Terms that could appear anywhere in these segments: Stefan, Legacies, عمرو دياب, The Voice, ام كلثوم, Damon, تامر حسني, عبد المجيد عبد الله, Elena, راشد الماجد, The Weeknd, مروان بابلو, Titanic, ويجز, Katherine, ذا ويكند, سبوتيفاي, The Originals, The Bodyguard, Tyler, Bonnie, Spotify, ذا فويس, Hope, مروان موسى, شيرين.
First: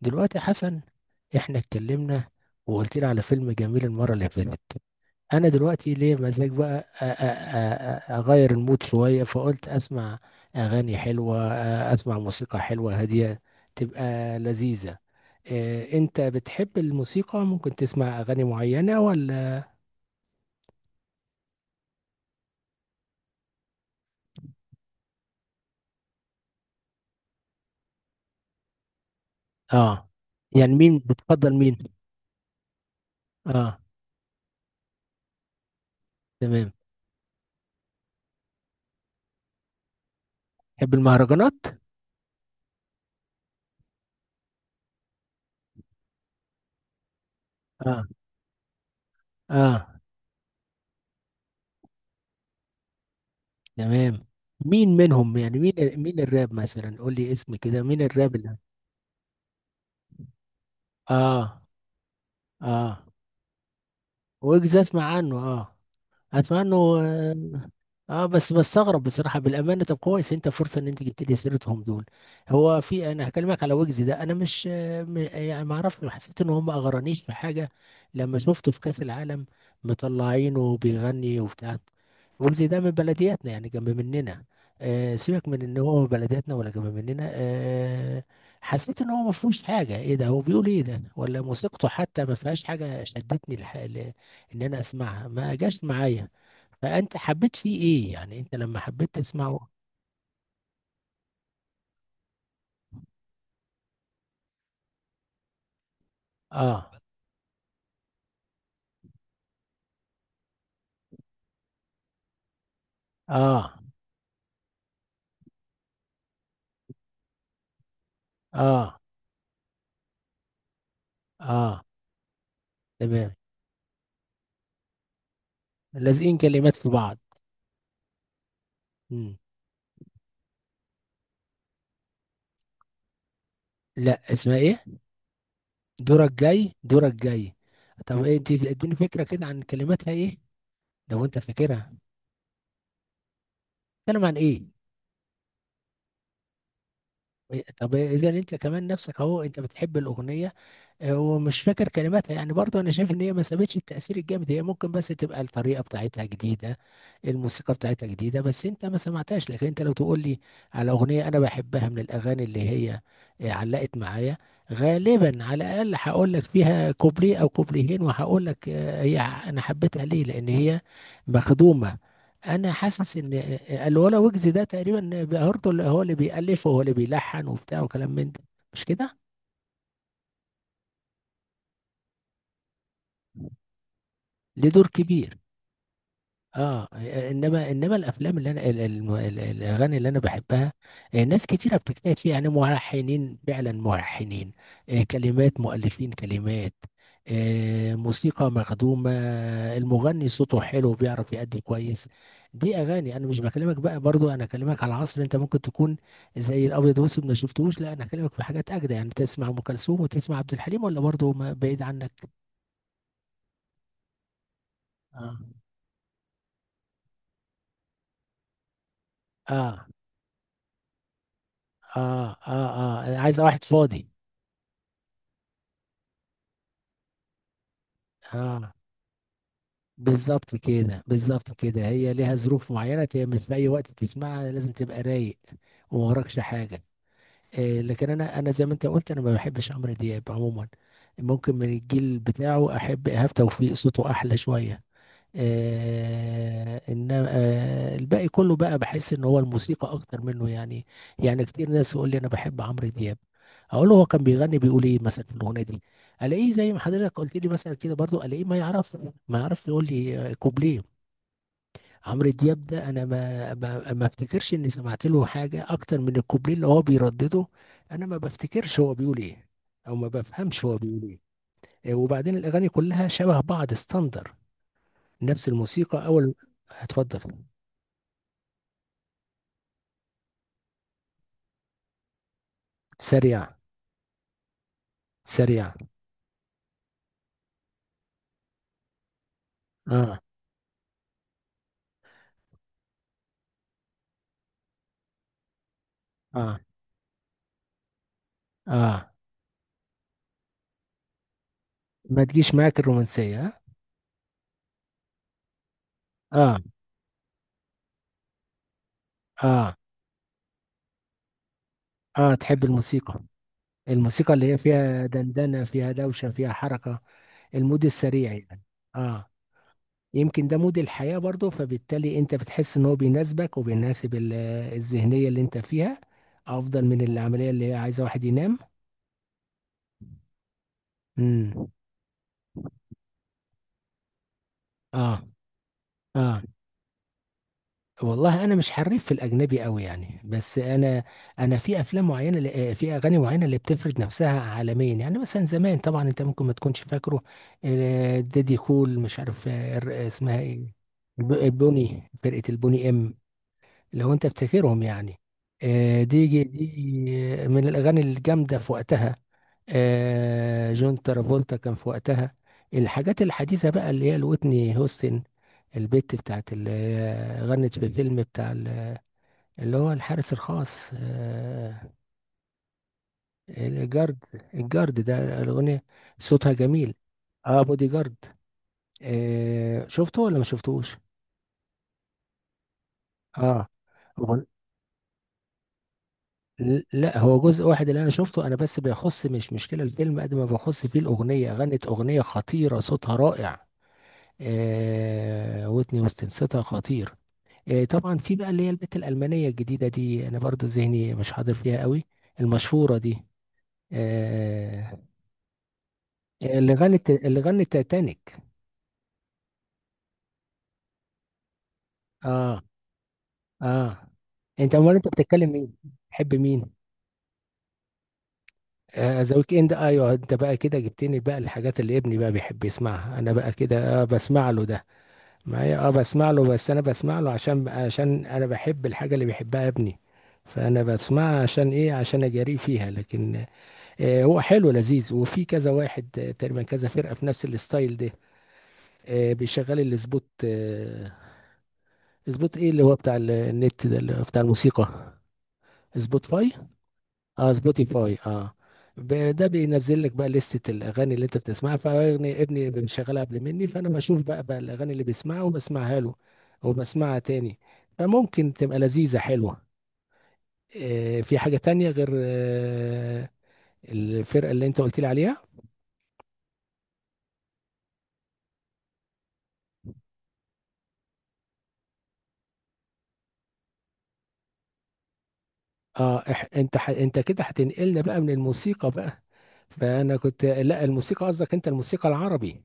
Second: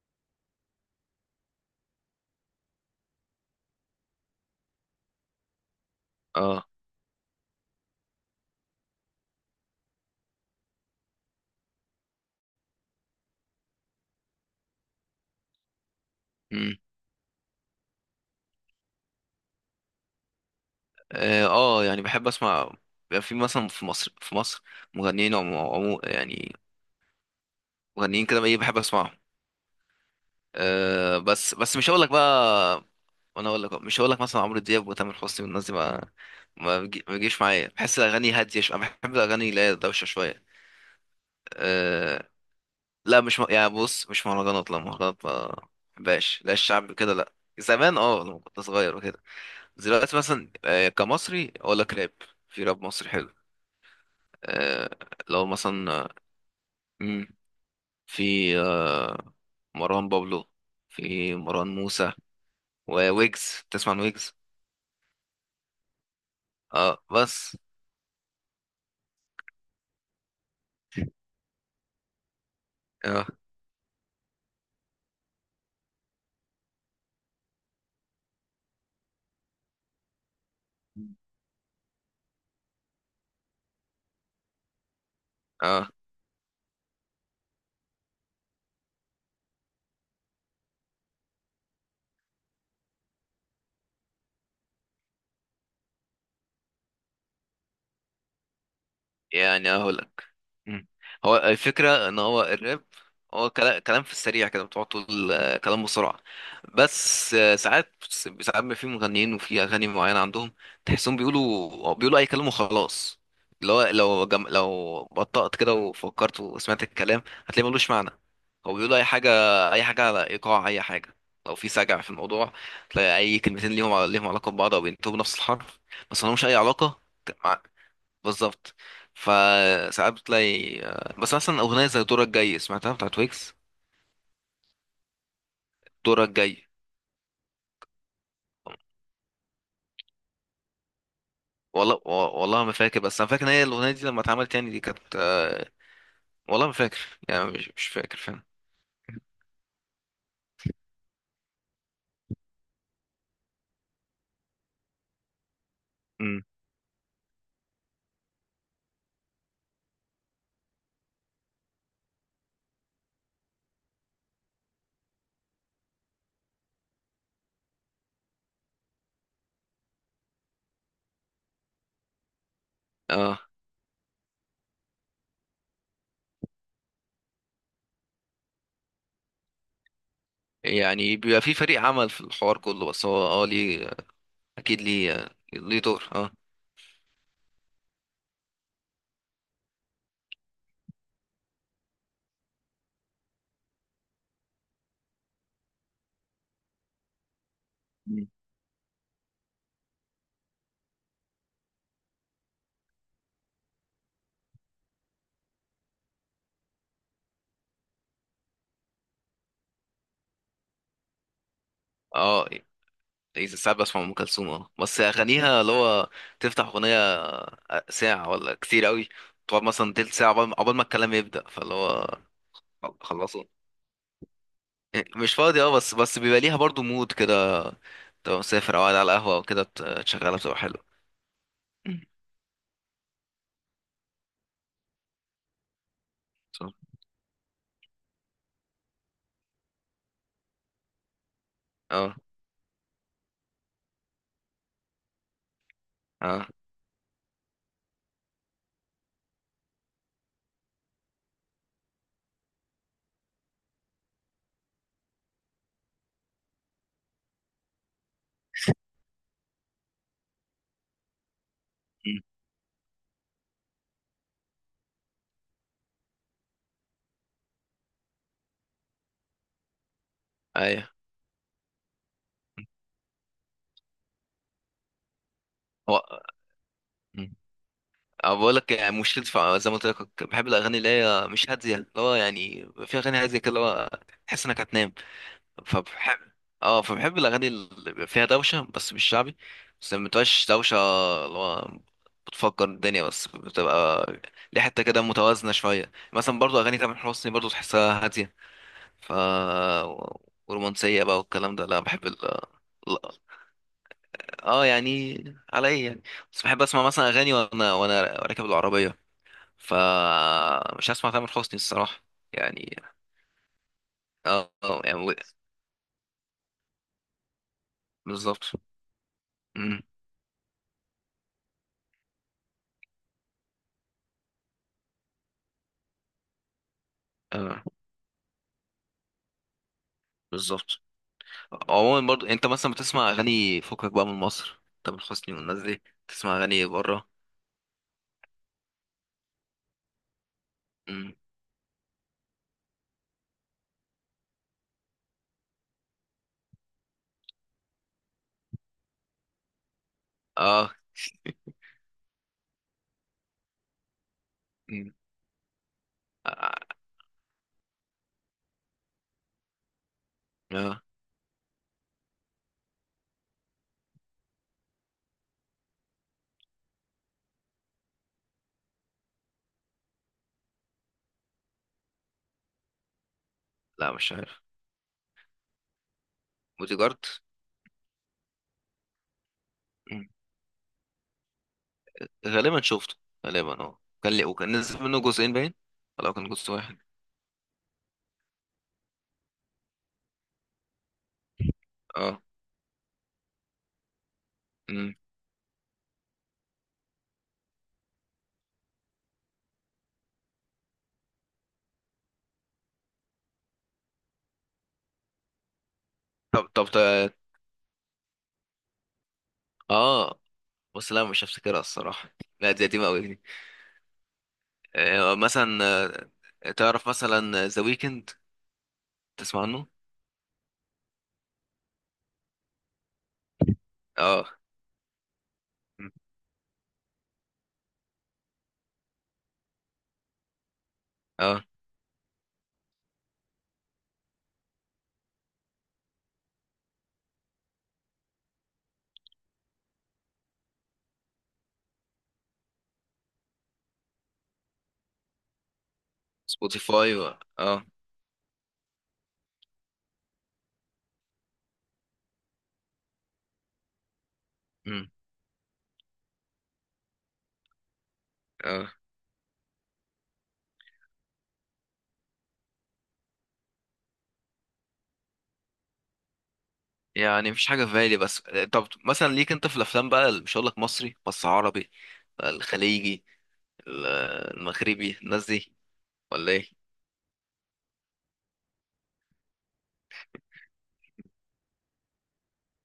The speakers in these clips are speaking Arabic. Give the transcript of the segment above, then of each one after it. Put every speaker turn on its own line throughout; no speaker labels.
دلوقتي حسن، احنا اتكلمنا وقلت لي على فيلم جميل المرة اللي فاتت. انا دلوقتي ليه مزاج
اه.
بقى اغير المود شوية، فقلت اسمع اغاني حلوة، اسمع موسيقى حلوة هادية تبقى لذيذة. إيه، انت
امم
بتحب الموسيقى؟ ممكن تسمع اغاني معينة ولا؟
يعني بحب اسمع. بيبقى في مثلا في مصر مغنيين، عمو، يعني مغنيين كده، ايه، بحب اسمعهم.
اه. يعني مين بتفضل؟
بس
مين؟
مش هقول لك بقى. انا اقول لك
اه.
مش هقول لك، مثلا عمرو دياب وتامر حسني والناس دي
تمام.
ما بيجيش معايا. بحس الاغاني هاديه شويه، أنا بحب الاغاني اللي هي دوشه شويه.
تحب المهرجانات؟
آه. لا مش م... يعني بص، مش مهرجانات، لا، مهرجانات ما بحبهاش، لا الشعب كده لا. زمان،
اه.
لما كنت صغير وكده.
اه.
دلوقتي مثلا، كمصري اقول لك راب. في راب مصري حلو.
تمام.
آه،
مين منهم؟
لو
يعني مين؟
مثلا آه،
مين الراب مثلا؟ قول
مم،
لي اسم كده، مين
في
الراب اللي…
آه، مروان بابلو، في
اه.
مروان موسى
اه.
وويجز. تسمع عن ويجز؟
ويجز اسمع عنه، اه. اتمنى انه،
اه بس.
اه. بس بستغرب بصراحه بالامانه. طب كويس انت، فرصه ان انت جبت لي سيرتهم دول. هو في،
اه
انا هكلمك على ويجز ده، انا مش يعني ما اعرفش، حسيت ان هم ما اغرانيش في حاجه. لما شفته في كاس العالم، مطلعينه بيغني وبتاع. ويجز ده من بلدياتنا يعني، جنب مننا. سيبك من ان
اه،
هو بلدياتنا ولا جنب مننا، حسيت ان هو ما فيهوش حاجه، ايه ده؟ هو بيقول ايه ده؟ ولا موسيقته حتى ما فيهاش حاجه شدتني ان انا اسمعها، ما جاش معايا. فانت حبيت فيه ايه يعني انت لما حبيت تسمعه؟
يعني اقول لك. مم. هو الفكره ان هو الراب، هو كلام في السريع كده، بتقعد تقول، كلام بسرعه.
اه.
بس، ساعات، ساعات ما في مغنيين وفي اغاني معينه عندهم تحسهم بيقولوا اي كلام وخلاص. اللي
اه.
هو، لو بطأت كده وفكرت وسمعت الكلام هتلاقي ملوش معنى. هو بيقولوا
اه.
اي حاجه، اي حاجه على ايقاع اي حاجه. لو في
اه.
سجع في الموضوع تلاقي
تمام.
اي كلمتين ليهم علاقه ببعض او بينتهوا بنفس الحرف. بس
لازقين
ملهمش اي
كلمات في
علاقه.
بعض.
بالظبط.
مم.
فساعات بتلاقي، بس مثلا اغنيه زي دورك جاي سمعتها بتاعت ويكس.
لا، اسمها ايه؟
دورك
دورك
جاي.
جاي؟ دورك جاي. طب ايه، انت اديني فكرة كده عن كلماتها ايه لو انت فاكرها.
والله والله ما فاكر، بس انا فاكر ان هي الاغنيه دي لما
بتتكلم عن
اتعملت
ايه؟
يعني دي كانت، والله ما فاكر. يعني مش
طب
فاكر
اذا
فاهم.
انت كمان نفسك اهو، انت بتحب الاغنية ومش فاكر كلماتها، يعني برضه انا شايف ان هي ما سابتش التأثير الجامد. هي ممكن بس تبقى الطريقة بتاعتها
امم
جديدة، الموسيقى بتاعتها جديدة بس انت ما سمعتهاش. لكن انت لو تقول لي على اغنية انا بحبها من الاغاني اللي هي علقت معايا، غالبا على الاقل هقول لك فيها كوبليه او كوبليهين، وهقول لك هي انا حبيتها ليه لان هي مخدومة. انا حاسس ان
اه،
الولا ويجز ده تقريبا برضه اللي هو اللي بيألف وهو اللي بيلحن وبتاع وكلام من ده، مش كده؟
يعني بيبقى في فريق عمل في الحوار كله بس هو، اه ليه.
ليه
اكيد
دور
ليه
كبير،
ليه دور، اه.
اه. انما الافلام اللي انا الاغاني اللي انا بحبها، ناس كتيره بتجتهد فيها يعني ملحنين فعلا ملحنين، كلمات مؤلفين كلمات،
أمم.
موسيقى مخدومه. المغني صوته حلو، بيعرف يأدي كويس. دي اغاني انا مش بكلمك بقى، برضو انا اكلمك على عصر انت ممكن تكون زي الابيض واسود ما شفتوش. لا انا اكلمك في حاجات اجدى، يعني تسمع ام كلثوم وتسمع عبد الحليم، ولا برضو بعيد عنك؟
اه، إذا ساعات بسمع ام كلثوم، اه، بس
اه.
اغانيها اللي هو تفتح اغنيه، ساعه ولا كتير قوي، تقعد
اه.
مثلا تلت ساعه عقبال ما الكلام يبدا، فاللي هو
اه. عايز
خلصوا.
واحد فاضي.
إيه، مش فاضي، اه، بس بيبقى ليها برضو مود كده، تبقى
اه.
مسافر او قاعد على القهوة او كده، تشغلها
بالظبط
بتبقى حلوة.
كده، بالظبط كده.
مم.
هي ليها ظروف معينه، مش في اي وقت تسمعها، لازم تبقى رايق وما وراكش
صح.
حاجه. لكن انا زي ما انت قلت، انا ما بحبش عمرو دياب عموما. ممكن من
اه
الجيل بتاعه احب ايهاب توفيق، صوته احلى شويه.
اه.
انما الباقي كله بقى بحس ان هو الموسيقى اكتر منه يعني. يعني كتير ناس يقول لي انا بحب عمرو دياب. اقول له هو كان بيغني بيقول ايه مثلا في الاغنيه دي؟ الاقيه زي ما حضرتك قلت لي مثلا كده برضو، الاقيه ما يعرف يقول لي كوبليه.
مم.
عمرو دياب ده انا ما افتكرش اني سمعت له حاجه اكتر من الكوبليه اللي هو بيردده. انا ما بفتكرش هو بيقول ايه، او ما بفهمش هو
ايوه.
بيقول ايه. وبعدين الاغاني كلها شبه بعض ستاندر. نفس
هو.
الموسيقى اول. هتفضل.
مم. أه بقول لك، يعني زي ما قلت لك بحب الاغاني اللي هي مش هاديه، اللي هو يعني في اغاني هاديه
سريع.
كده اللي هو تحس انك هتنام.
سريع.
فبحب اه فبحب الاغاني اللي بيبقى فيها دوشه بس مش شعبي، بس ما
اه.
بتبقاش دوشه اللي هو بتفكر الدنيا، بس بتبقى ليه حته كده متوازنه شويه. مثلا
اه.
برضو اغاني تامر حسني برضو تحسها هاديه،
اه.
ف ورومانسيه بقى والكلام ده. لا، بحب
ما تجيش معاك
لا.
الرومانسية؟
اه يعني، على ايه يعني؟ بس
اه.
بحب اسمع مثلا اغاني وانا راكب العربيه،
اه.
فمش هسمع تامر حسني الصراحه.
تحب
يعني
الموسيقى، الموسيقى اللي هي
يعني
فيها دندنة، فيها دوشة، فيها حركة، المود السريع
بالظبط.
يعني. اه.
مم.
يمكن ده مود الحياة برضه، فبالتالي انت بتحس ان هو بيناسبك وبيناسب الذهنية اللي انت فيها، افضل من العملية
اه
اللي هي عايزة واحد ينام.
بالظبط.
امم.
عموما برضو، انت مثلا بتسمع اغاني فكك بقى من مصر، تامر
اه.
حسني والناس دي، بتسمع
اه.
اغاني بره؟
والله انا مش حريف في الاجنبي قوي يعني. بس انا
مم.
انا في افلام معينه، في اغاني معينه اللي بتفرض نفسها عالميا يعني. مثلا زمان طبعا انت ممكن ما تكونش فاكره، دادي كول، مش عارف اسمها
اه.
ايه، البوني، فرقه البوني، ام، لو انت بتفتكرهم
مم.
يعني.
اه.
دي من الاغاني الجامده في وقتها.
آه.
جون ترافولتا كان في وقتها. الحاجات الحديثه بقى اللي هي الوتني هوستن، البت بتاعت اللي هي غنت في فيلم بتاع اللي هو الحارس الخاص،
لا مش
الجارد.
عارف.
الجارد ده الاغنيه، صوتها جميل.
بوديجارد.
اه، بودي جارد.
مم.
شفته ولا ما شفتوش؟
غالبا شفته، غالبا،
اه.
اه، كان لي وكان نزل منه جزئين باين، ولا كان جزء واحد؟
لا هو جزء واحد اللي انا شفته انا. بس بيخص، مش مشكله الفيلم قد ما بيخص فيه الاغنيه، غنت اغنيه
اه.
خطيره صوتها رائع.
مم.
ويتني هيوستن صوتها خطير. طبعا في بقى اللي هي البت الالمانيه الجديده دي، انا برضو ذهني مش حاضر فيها قوي، المشهوره دي، آه
طب طب
اللي غنت
طب-
اللي غنت تايتانيك.
اه بس، لا مش هفتكرها الصراحه. لا
اه.
دي قديمه قوي دي.
اه. انت امال انت بتتكلم
مثلا،
مين؟ تحب مين؟
تعرف مثلا ذا ويكند؟
ذا
تسمع
ويك
عنه.
اند. ايوه، انت بقى كده جبتني بقى الحاجات اللي ابني بقى بيحب يسمعها، انا بقى كده
اه.
بسمع له ده. ما هي اه
مم.
بسمع له، بس انا بسمع له عشان انا بحب الحاجه اللي بيحبها ابني. فانا بسمعها
اه
عشان ايه؟ عشان اجاريه فيها لكن، هو حلو لذيذ، وفي كذا واحد تقريبا كذا فرقه في نفس الستايل ده. بيشغل الاسبوت، اسبوت ايه اللي هو بتاع النت ده اللي هو بتاع الموسيقى، سبوتيفاي.
سبوتيفاي
اه
اه.
سبوتيفاي اه. ده بينزل لك بقى لستة الاغاني اللي انت بتسمعها، فابني بيشغلها قبل مني، فانا بشوف بقى
مم.
الاغاني اللي بيسمعها وبسمعها له وبسمعها تاني، فممكن تبقى
اه،
لذيذة حلوة. في حاجة تانية غير الفرقة اللي انت قلت لي عليها؟
يعني مفيش حاجة في بالي بس. طب مثلا ليك انت في الافلام بقى مش هقول لك مصري بس عربي، الخليجي، ال- المغربي، الناس دي،
اه.
ولا
إح
ايه؟
انت ح انت كده هتنقلنا بقى من الموسيقى بقى؟ فانا كنت لا، الموسيقى قصدك، انت الموسيقى العربي.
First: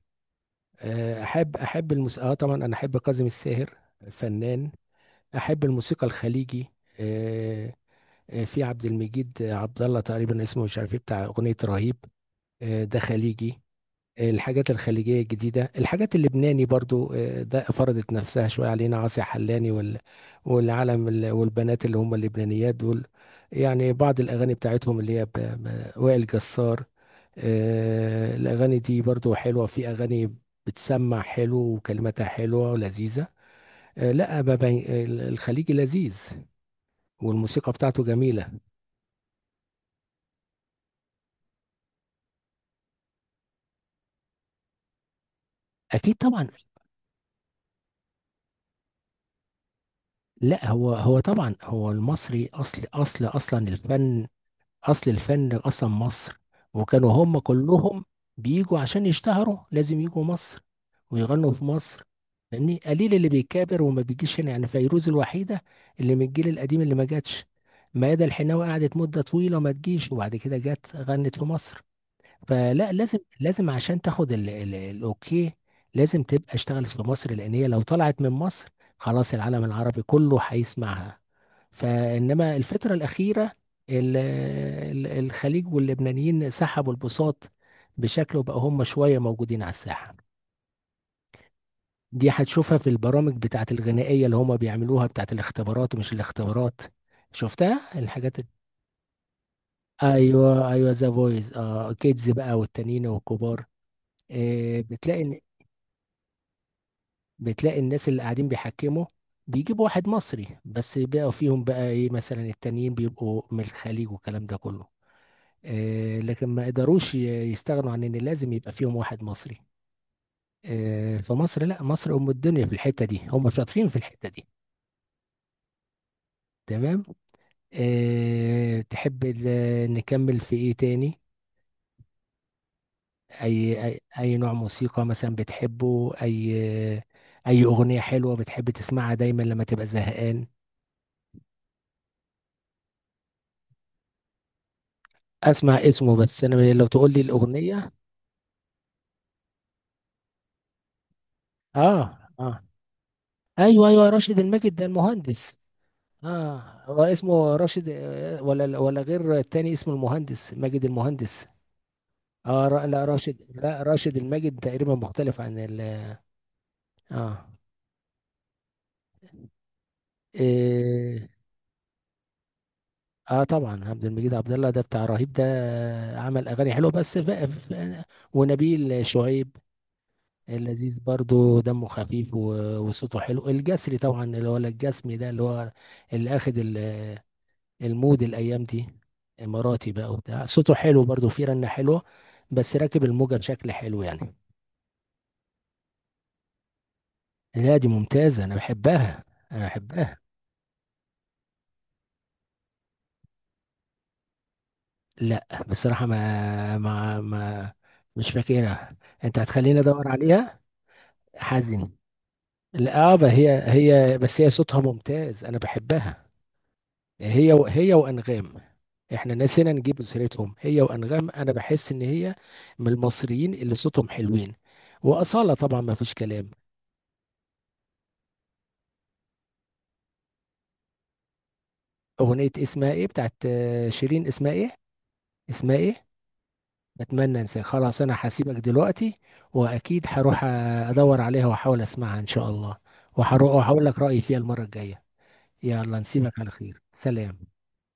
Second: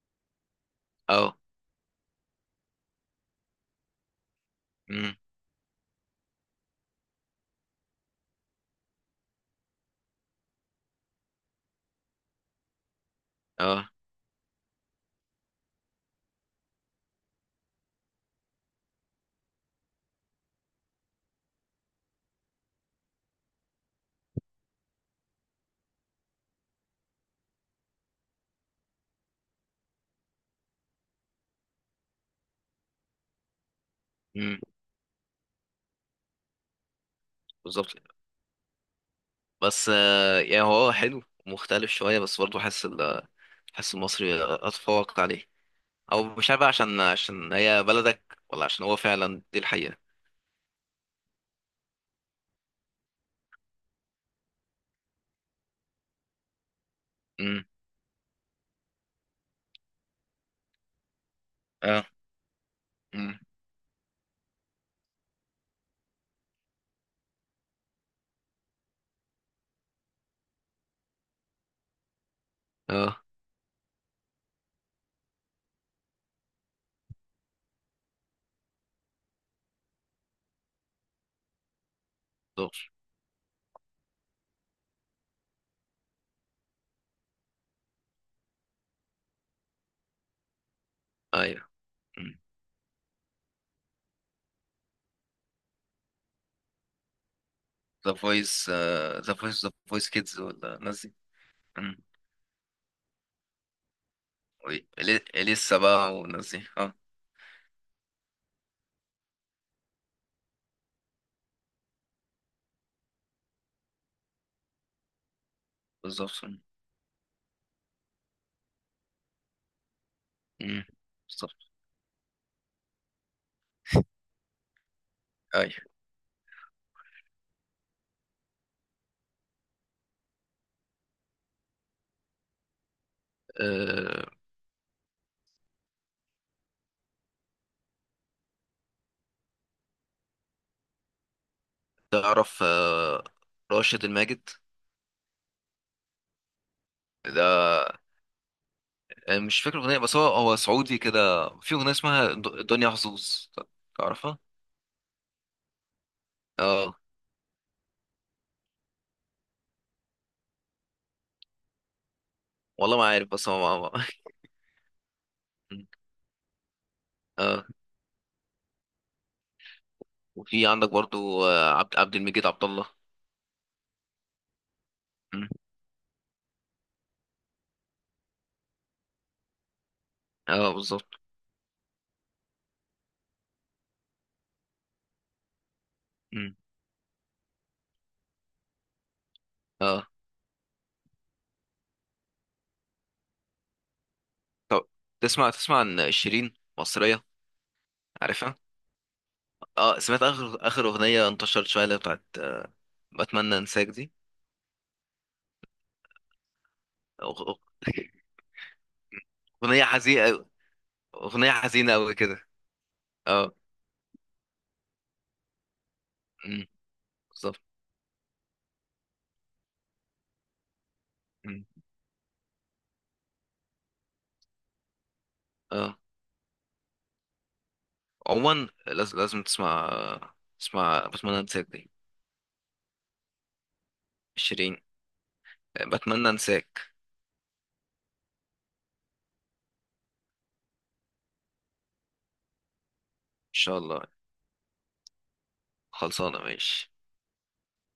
اه.
احب الموسيقى اه. طبعا انا احب كاظم الساهر، فنان.
امم
احب الموسيقى الخليجي، آه، في عبد المجيد عبد الله تقريبا اسمه، مش عارف ايه، بتاع اغنيه رهيب. ده خليجي.
اه.
الحاجات الخليجيه الجديده، الحاجات اللبناني برضو، ده فرضت نفسها شويه علينا، عاصي حلاني والعالم والبنات اللي هم اللبنانيات دول. يعني بعض الاغاني بتاعتهم اللي هي وائل جسار. الاغاني دي برضو حلوه، في اغاني بتسمع حلو وكلماتها حلوه ولذيذه. لا
امم
بابا، الخليجي لذيذ والموسيقى
بالظبط.
بتاعته جميلة.
بس، يعني هو حلو مختلف شوية، بس برضه حاسس حاسس المصري اتفوق عليه،
أكيد
او
طبعا.
مش عارف بقى، عشان هي بلدك، ولا عشان هو فعلا دي الحقيقة.
لا، هو طبعا هو المصري، أصل أصلا الفن. أصل الفن أصلا مصر. وكانوا هم
امم
كلهم بيجوا عشان يشتهروا، لازم يجوا مصر ويغنوا في مصر.
اه.
يعني قليل اللي
امم
بيكابر وما بيجيش هنا. يعني فيروز الوحيدة اللي من الجيل القديم اللي ما جاتش. ميادة الحناوي قعدت مدة طويلة ما تجيش، وبعد كده جت غنت في مصر. فلا، لازم
اه.
لازم عشان تاخد ال الاوكي، لازم تبقى اشتغلت في مصر. لان هي لو طلعت من مصر، خلاص العالم العربي كله هيسمعها. فانما
دور.
الفترة الأخيرة، ال- الخليج واللبنانيين سحبوا البساط بشكل، وبقى هم شوية موجودين على الساحة.
ايوه،
دي هتشوفها في البرامج بتاعت الغنائية اللي هم بيعملوها، بتاعت الاختبارات، مش الاختبارات. شفتها
ذا
الحاجات
فويس ذا فويس كيدز
ايوه
ولا
ايوه،
الناس
ذا
دي؟
فويس، اه كيدز بقى والتانيين والكبار. آه، بتلاقي
ولسه بقى والناس دي اه.
بتلاقي الناس اللي قاعدين بيحكموا، بيجيبوا واحد مصري بس بقى فيهم، بقى ايه مثلا التانيين بيبقوا من الخليج والكلام ده كله.
بالظبط.
لكن ما قدروش يستغنوا عن ان لازم يبقى فيهم واحد مصري.
مم.
فمصر،
بالظبط.
لا مصر ام الدنيا، في الحتة دي هم شاطرين في الحتة دي.
ايوه.
تمام. تحب نكمل في ايه تاني؟ اي اي
أه،
أي نوع موسيقى مثلا بتحبه؟ اي اغنية حلوة بتحب تسمعها دايما لما تبقى زهقان؟
تعرف، راشد الماجد
اسمع اسمه، بس انا لو تقول لي
ده،
الاغنيه.
مش فاكر اغنيه، بس هو سعودي كده، في اغنيه
اه.
اسمها
اه.
دنيا حظوظ.
ايوه ايوه،
تعرفها؟
راشد الماجد ده المهندس؟ اه.
اه.
هو اسمه راشد ولا غير، التاني اسمه المهندس، ماجد المهندس.
والله ما
لا
عارف
راشد،
بس هو
لا راشد الماجد تقريبا مختلف عن
مم.
ال. اه.
اه. وفي عندك
إيه.
برضو، عبد المجيد عبد الله.
اه، طبعا عبد المجيد عبد الله ده بتاع رهيب ده،
مم.
عمل اغاني حلوه بس ونبيل شعيب
اه
اللذيذ
بالظبط.
برضو، دمه خفيف وصوته حلو. الجسري طبعا اللي هو الجسمي ده، اللي هو اللي اخد
مم.
المود الايام دي. اماراتي
اه
بقى وبتاع، صوته حلو برضو فيه رنة حلوة، بس راكب الموجة بشكل حلو يعني.
طب، تسمع عن شيرين مصريه؟
لا دي ممتازة انا
عارفها.
بحبها. انا
اه.
بحبها.
سمعت اخر اغنيه انتشرت شويه اللي هي بتاعت بتمنى انساك دي؟
لا بصراحة ما ما
أغ- أغ-
ما مش فاكرها، انت هتخليني
اغنيه
ادور
حزينه أوي.
عليها.
اغنيه حزينه
حزين؟
قوي كده.
لا
اه.
هي بس هي صوتها ممتاز، انا بحبها.
أمم، بالظبط.
هي وانغام. احنا نسينا نجيب سيرتهم هي وانغام. انا
أمم،
بحس ان هي من المصريين اللي صوتهم حلوين، واصاله طبعا ما
اه.
فيش كلام.
عموما لازم تسمع، بتمنى انساك دي.
اغنيه اسمها ايه بتاعت شيرين؟ اسمها ايه؟
شيرين،
اسمها ايه؟
بتمنى انساك.
اتمنى انساك. خلاص انا هسيبك دلوقتي، واكيد هروح ادور عليها واحاول اسمعها ان شاء الله،
ان
وهروح
شاء
اقول لك
الله.
رايي فيها المره الجايه. يلا
خلصانه
نسيبك على خير.
ماشي.
سلام.